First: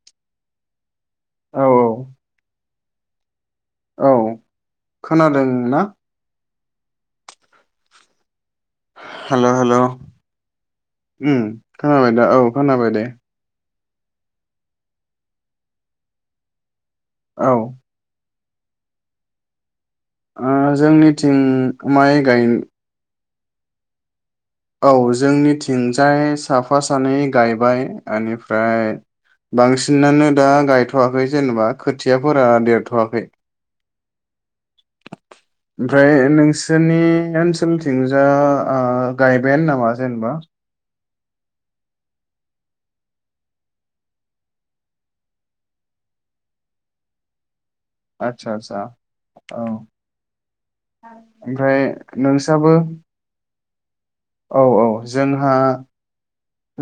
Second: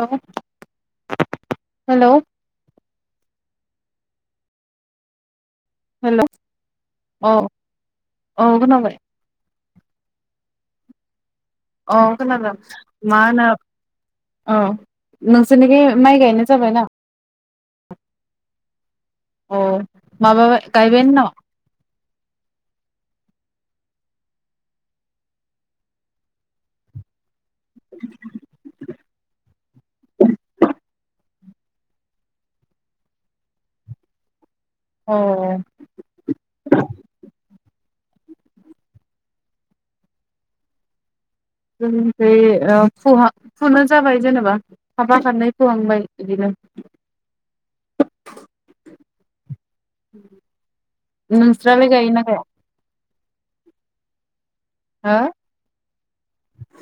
औ औ औ हेलौ [inaudible] औ खोनादों। ना? हेल'। अ। औ खोनाबाय। [inaudible] ओम खोनाबाय दा औ खोनाबाय दे। अ नोंसोरनिखि माइ गायनाय जाबायना? औ। अ। माबा ओ गायबायानो न' जोंनिथिं माइ गायन औ जोंनिथिंजाय साफा सानै गायबाय एनिफ्राय बांसिनानो दा गायथ'वाखै। जेनेबा खोथियाफोरा देरथ'वाखै। अ ओमफ्राय नोंसोनि ओनस थिंजा आ गायबायानो नामा जेनेबा? जोंनिखै ओ फुहा फुनो जाबाय जेनेबा खाफा खानै फुहांबाय इदिनो [inaudible] आदसा आदसा औ ओमफ्राय नोंस्रालाय गायोना गाया नोंसाबो औ औ जोंहा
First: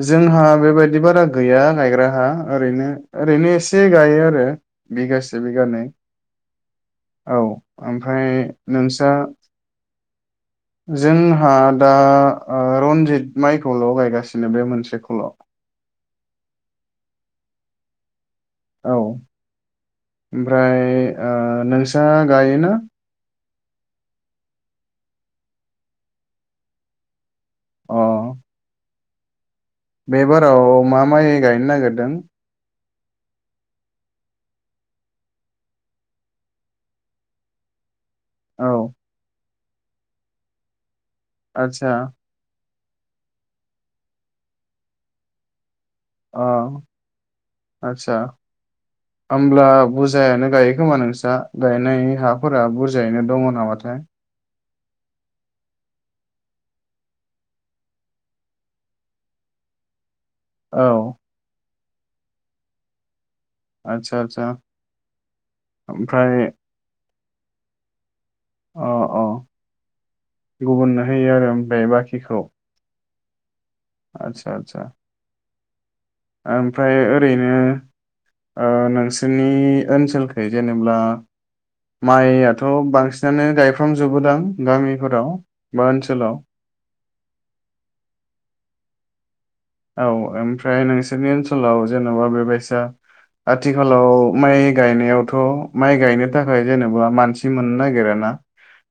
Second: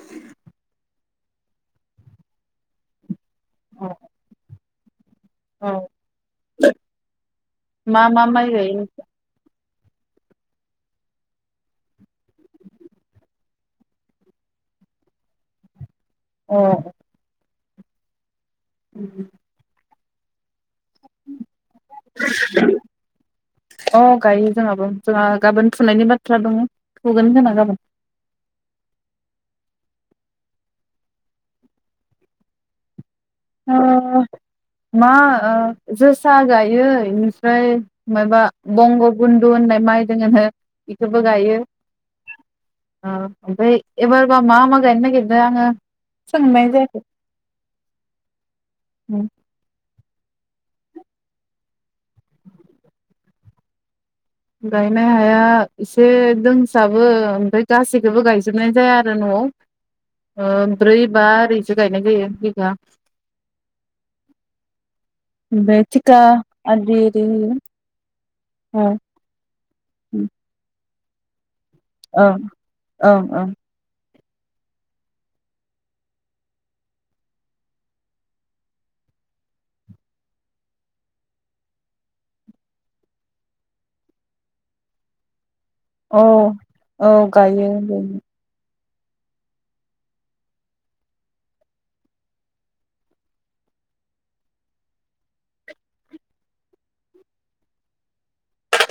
जोंहा बेबायद बिदि बारा गैया गायग्रा हा ओरैनो ओरैनो एसे हो गायो आरो बिगासे बिगानै औ औ मा मा ओमफ्राय माइ गायो नोंसा जोंहा दा ओ रनजित माइखौल' गायगासिनो बे मोनसे खोल एह औ ओमफ्राय ओ नोंसा गायोना अ गायो जोंहाबो जोंहा गाबोन फुनायनि बाथ्रा दङो फुगोन खोमा। गाबोन अ बे बाराव मा माय गायनो नागेरदों ओ मा ओ जोसा गायो इनिफ्राय मायबा औ बंग बुन न्दु होननाय माइ दोङो नो इखोबो गायो। आदसा ओ ओमफ्राय एबारबा मा मा गायनो नायगिरदो आङो अ सोंनाय जायाखै आतसा ओमब्ला बुरजायानो गायो खोमा नोंस्रा गायनाय हाफोरा बुरजायैनो दङ नामाथाय गायनाय हाया एसे दोंसाबो ओमफ्राय गासैखौबो गायजोबनाय जाया आरो न'आव ओ औ ब्रै बा आरि सो गायनाय जायो बिगा आदसा आदसा ओमफाय थिका ओमफ्राय आदि [unintelligible] अ अ ओम गुबुननो होयो आरो ओमफाय बाखिखौ ओं ओं आतसा आतसा ओमफ्राय ओरैनो ओ नोंसोरनि ओनसोलखै जेनेब्ला माइयाथ बांसिनानो गायफ्रामजोबोदों गामिफोराव? बा औ ओनसोलाव औ गायो बेनो औ ओमफ्राय नोंसोरनि ओनसोलाव जेनबा बेबायसा आथिखालाव माइ गायनायावथ माइ गायनो थाखाय जेनेबा मानसि मोननो नागिर ना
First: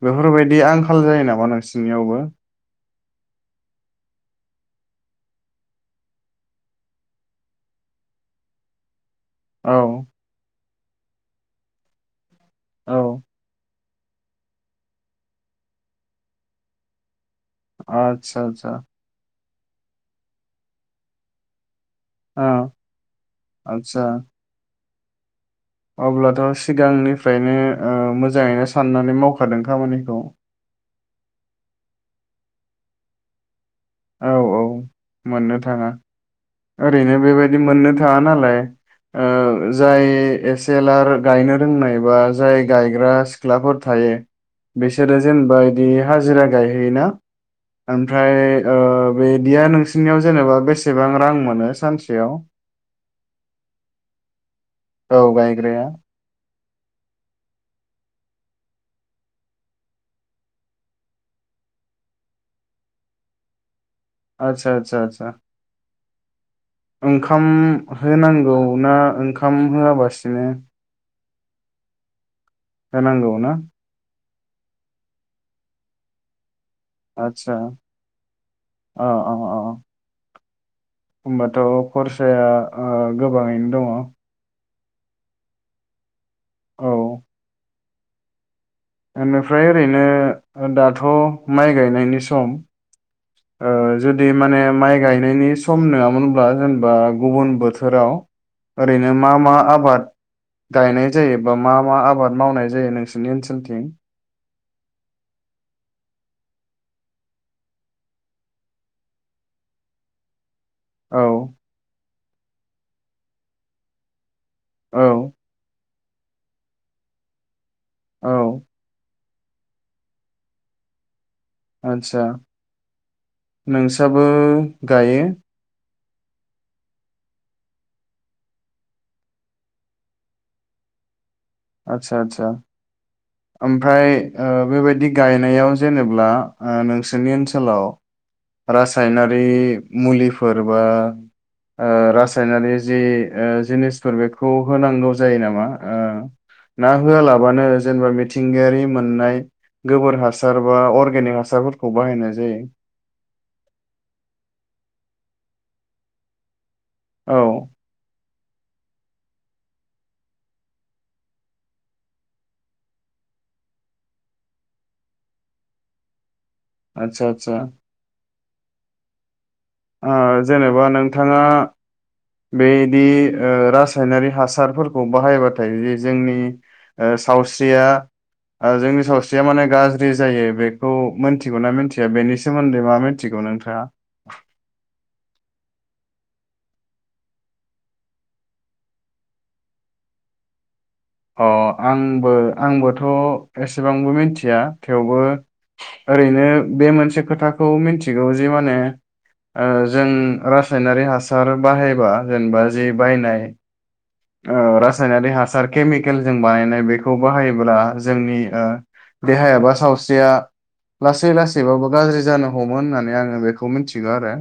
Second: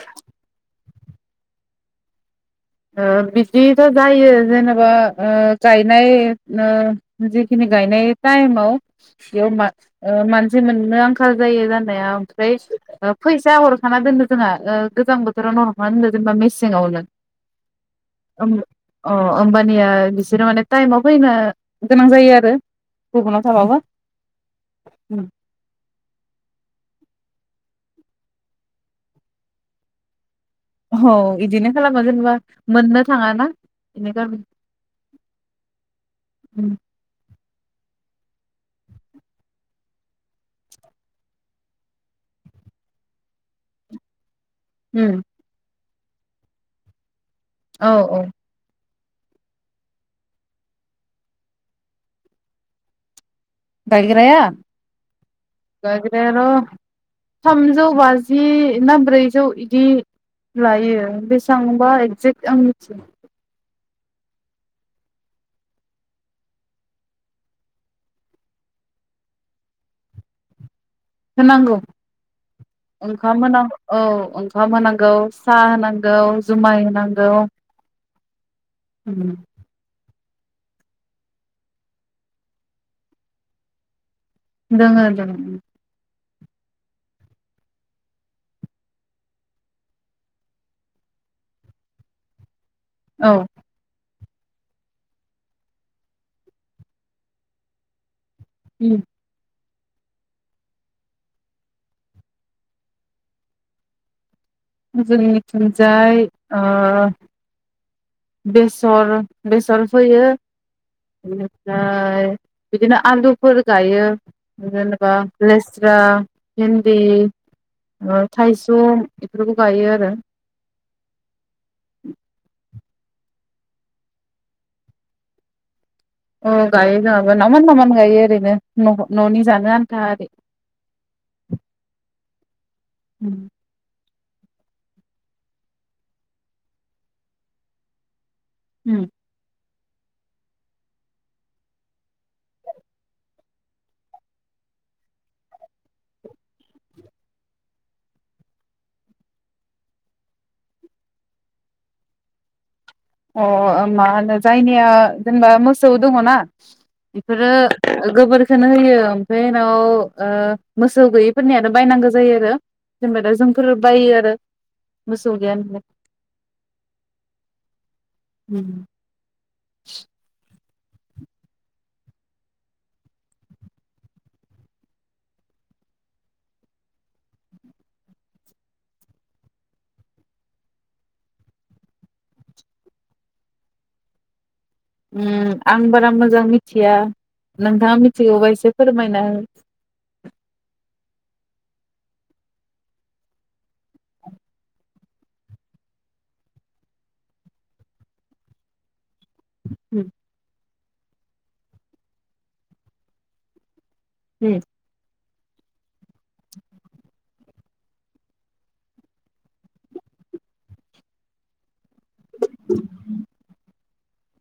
बेफोरबायदि आंखाल जायो नामा नोंसिनियावबो ओ बिदिथ जायो जेनेबा ओ गायनाय ओ जिखिनि गायनाय टाइमाव याव मा औ ओ मान मोननो आंखाल जायो जानाया। फ्राय औ फैसा हर। थाना दोनदो जोंहा ओ गोजां बोथोराव ना हफाना दोनो जेनेबा मेसेङावनो। आच्छा निया बिसोरो माने थाइमाव फैनो। गोनां जायो औ आरो गुबुनाव थाबाबो। [inaudible] आदसा अब्लाथ' सिगांनिफ्रायनो ओ मोजाङैनो साननानै मावखादों खामानिखौ। औ इदिनो खालामो जेनेबा मोननो थाङाना। बेनि औ गामि औ मोननो थाङा। उम ओरैनो बेबाय दि मोननो थाङा नालाय ओ जाय एसेलार गायनो रोंनाय बा जाय गायग्रा सिख्लाफोर थायो। बेसोरो उम जेनबाय ए हाजिरा गायहैयोना? औ औ आमफ्राय ओ। बिदिया नोंसनियाव जेनेबा बेसेबां रां। मोनो सानसेयाव? गायग्राया? औ गायग्राया गायग्रायार थामजौ बाजि ना ब्रैजौ इदि लायो बेसां बा एक्जेक्ट आं मिथिया। आच्छा आच्छा आच्छा ओंखाम होनांगौ ना ओंखाम होआबासिनो। होनांगौ होनांगौ ओंखाम ना होनां गौ औ ओं। खाम होनांगौ साह होनांगौ। जुमाय होनांगौ आदसा अ अ अ होमबाथ' खरसाया ओ गोबाङैनो दङ। दोङो दोङो उम औ। एनिफ्राय ओरैनो ओदाथ' माइ गायनायनि सम। औ। ओ जुदि माने माइ गायनायनि सम नङामोनब्ला जेनेबा गुबुन बोथोराव। ओरैनो मा मा आ बाद गायनाय जायो बा मा मा आबाद मावनाय जायो नोंसोरनि ओनसोलथिं। जोंनि थिंजाय ओ बेसर बेसर फोयो। औ बेनिफ्राय। बिदिनो आलुफोर गायो जेनेबा औ लेस रां भेन्दी ओ औ थाइसुम बेफोरखौ गायो आरो आतसा नोंसाबो गायो अ गायो जोङाबो नावमान नावमान गायो ओरैनो न न'नि जानो आन्था ओरै आतसा आतसा उम ओमफ्राय ओ बेबायदि गायनायाव जेनेबा ओ नोंसोरनि ओनसोलाव रासायनारि मुलिफोर बा ओ रासायनारि जि ओ जिनिसफोर बेखौ होनांगौ जायो नामा ओ ना होआलाबानो जेनेबा मिथिंगायारि मोननाय गोबोर हासार बा अर्गेनिक हासारफोरखौ बाहायनाय जायो अ मा होनो जायनिया जेनेबा मोसौ दङना औ बेफोरो गोबोर खोनो होयो ओमफ्राय उनाव ओ मोसौ गैयिफोरनिया बायनांगौ जायो आरो जेनेबा दा जोंफोर बायो आरो मोसौ गैया नालाय आतसा आतसा उ आ जेनेबा नोंथाङा बेदि ओ रासायनारि हासारफोरखौ बाहायबाथाय जि जोंनि ओ सावस्रिया ओ जोंनि सावस्रिया माने गाज्रि जायो बेखौ मोनथिगौना मोनथिया बेनि सोमोन्दै मा मोनथिगौ नोंथाङा ओ आं बारा मोजां मिथिया नोंथाङा मिथिगौबा एसे फोरमायना हो अ आंबो आंबोथ' एसेबांबो मिथिया थेवबो ओरैनो बे मोनसे खोथाखौ मिथिगौ जे माने ओ जों रासा सायनारि हासार बाहायबा जेनेबा जि बायनाय उम ओ रासायनारि हासा सार केमिकेल जों बानायनाय बेखौ बाहायोब्ला जोंनि ओ देहाय बा सावस्रिया लासै लासैबाबो गाज्रि जानो हममो होननानै आङो बेखौ मोनथि थिगौ आरो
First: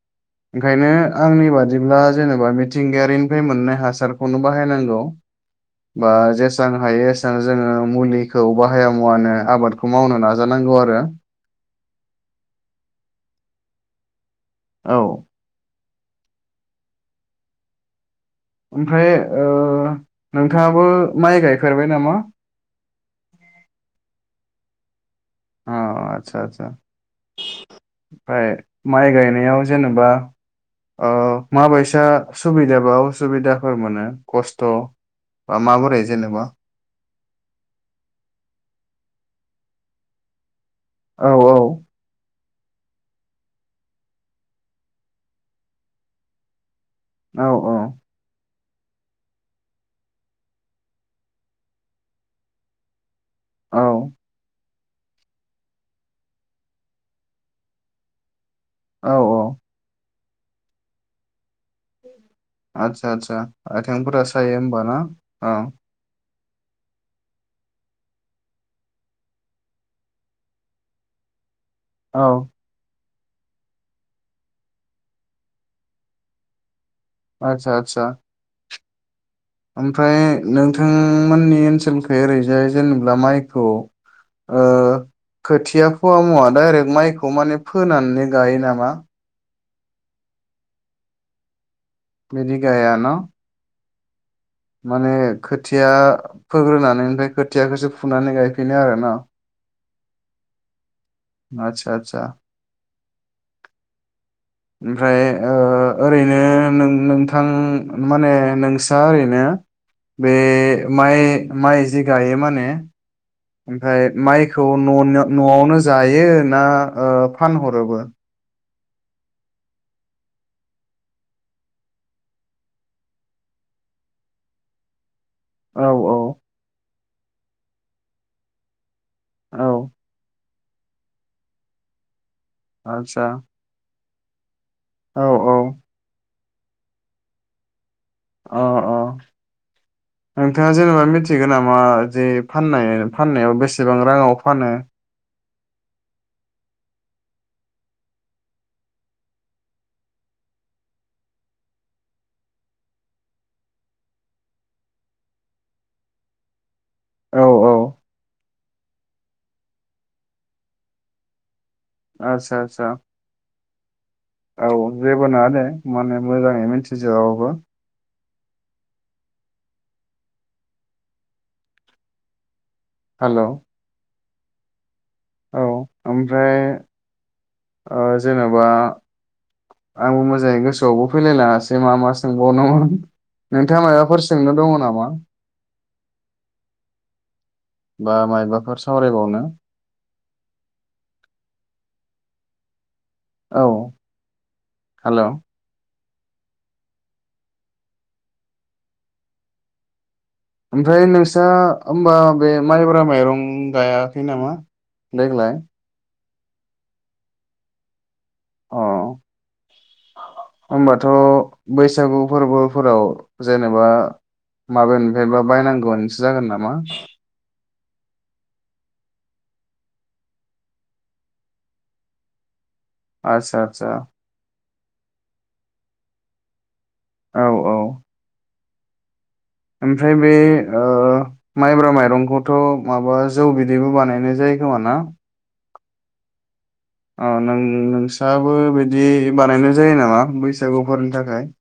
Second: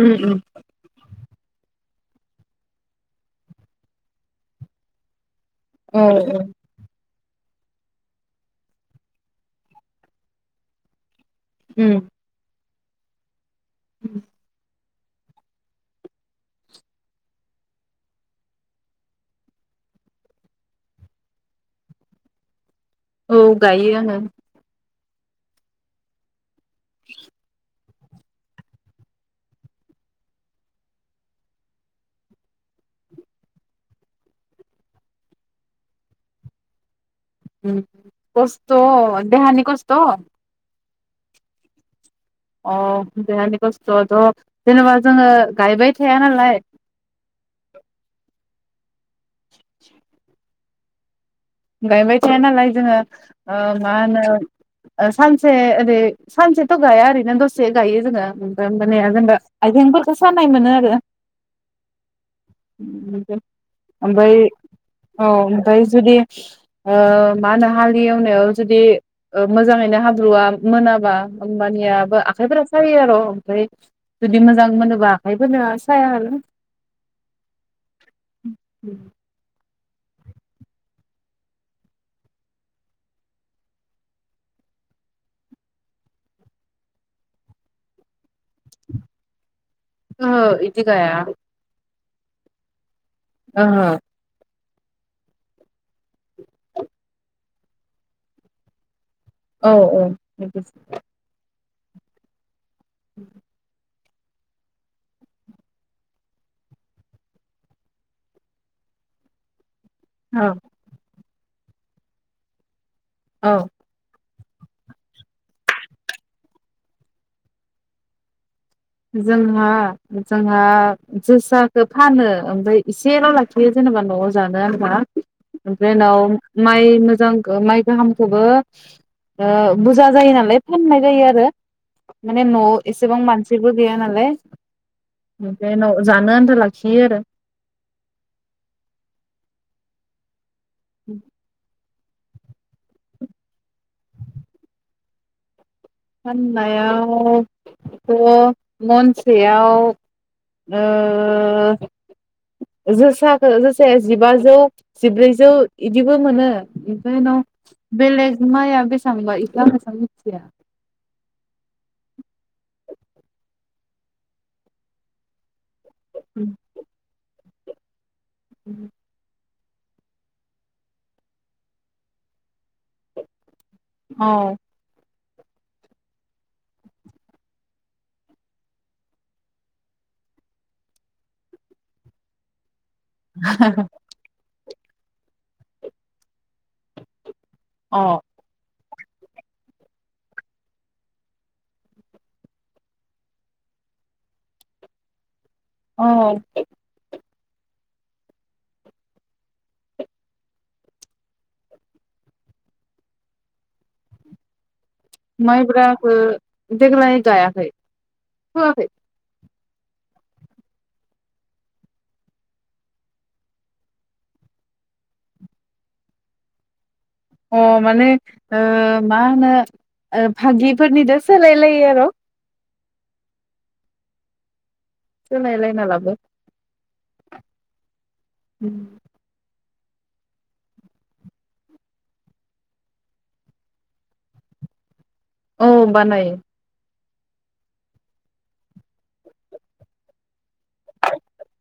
उ उ ओंखायनो आंनि बादिब्ला जेनेबा मिथिंगायारिनिफ्राय मोननाय हासा रखौनो बाहायनांगौ औ बा औ जेसबां हायो एस सां जोङो मुलिखौ बाहाया मुवानो आबादखौ मावनो नाजानांगौ आरो उम उ औ। ओमफ्राय ओ नोंथाङाबो माइ गायफेरबाय नामा? औ गायो आङो। अह आतसा आतसा। ओमफाय माइ गायनायाव जेनेबा ओ माबायसा सुबिदा बा उसुबिदाफोर मोनो खस्थ' बा माबोरै जेनेबा? कस्थ' देहानि कस्थ'? औ औ। अह देहानि खस्थ'आथ' जेनेबा जोङो गायबाय थाया नालाय औ औ। [inaudible] गायबाय थाया नालाय जोङो ओ औ मा होनो ओ सानसे ओरै सानसेथ' गाया ओरैनो दसे गायो जोङो, उम। उम माने औ जेनबा औ आइथेंफोर खौ सानाय मोनो आरो। आदसा आतसा आइथेंफोरा ओमफ्राय सायो होमबा ना? औ। ओमफ्राय जुदि ओ मा होनो हालि एवनायाव जुदि मोजाङैनो हाब्रुवा मोनाबा होमबानियाबो औ आखाइफोरा सायो आर'। ओमफाय जुदि मोजां मोनोबा आखाइफोरना साया आरो। आतसा आतसा। [inaudible] ओमफ्राय नोंथांमोननि ओनसोलखै ओरैजाय जेनेबा माइखौ ओ खोथिया फोवा मुवा डाइरेक्ट माइखौ माने फोनानै गायो नामा? ओहो इदि गाया। बिदि गाया न'? ओहो। माने खोथिया फोग्रोनानै ओमफाय खोथियाखोसो फुनानै गायफिनो आरो न'? औ औ बिदिसो। आतसा आतसा। [inaudible] ओमफ्राय ओ ओरैनो नों-नोंथां माने नोंस्रा ओरैनो बे औ माइ माइ जि गायो माने औ ओमफाय माइ खौ न'-न'आवनो जायो ना ओ फानहरोबो? जोंहा? जोंहा जोसाखो फानो ओमफाय एसेल' लाखियो जेनेबा न'वाव जानो आन्था। औ ओमफ्राय उनाव औ माइ मो जां माइ गाहामखोबो ओ औ बुजा जायो नालाय फाननाय जायो आरो। माने न'व एसेबां आदसा मानसि थिगबो गैया नालाइ औ औ एमफ्राय उनाव जानो फैस लाखियो आरो ओ ओ नोंथाङा जेनेबा मिथिगौ नामा जे फाननाय फाननायाव बेसेबां राङाव फानो फाननायावथ' मनसेयाव ओ जोसाखौ जोसाया जिबाजौ जिब्रैजौ बिदिबो मोनो एमफ्राय उनाव औ औ बेलेग माइआ बेसांबा इखौ आं मोन्थिया आदसा आतसा औ जेबो नङा दे माने मोजाङै मिन्थिजोबा बाबो [inaudible] हेल' औ औ ओमफ्राय ओ जेनेबा आंबो मोजाङै गोसोआवबो फैलायलाङासै मा मा सोंबावनोमोन नोंथाङा माबाफोर सोंनो दङ नामा? [inaudible] बा अ माइबाफोर सावराइ बावनो औ हेल' अ ओमफ्राय नोंस्रा होमबा बे माइब्रा माइरं गायाखै नामा देग्लाय माइब्राखो देग्लाय गायाखै फोयाखै अ होमबाथ' बैसागु फोरबोफोराव जेनेबा माबानिफ्रायबा बायनांगौआनोसो जागोन नामा अ माने ओ मा होनो भागिफोरनिथ' सोलायलायो आरो' आतसा आतसा सोलाय लायना लाबो औ औ [inaudible] ओमफ्राय बे ओ माइब्रा माइरंखौथ' माबा जौ बिदैबो बानायनाय जायो खोम ना? औ बानायो ओ नों नोंसाबो बिदि बानायनाय जायो नामा बैसागुफोरनि थाखाय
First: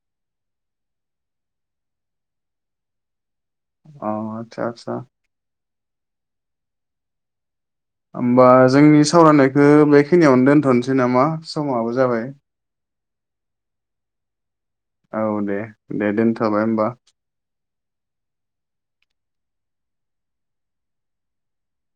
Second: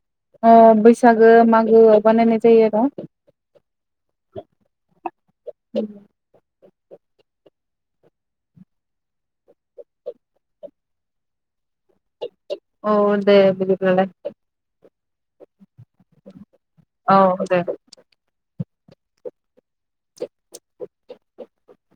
अ बैसागो मागोआव बानायनाय जायो आरो अ आतसा आतसा होमबा जोंनि सावरायनायखौ बेखिनियावनो दोनथ'नोसै नामा समाबो जाबाय औ दे बिदिब्लालाय औ दे दे दोनथ' औेे दे। [inaudible]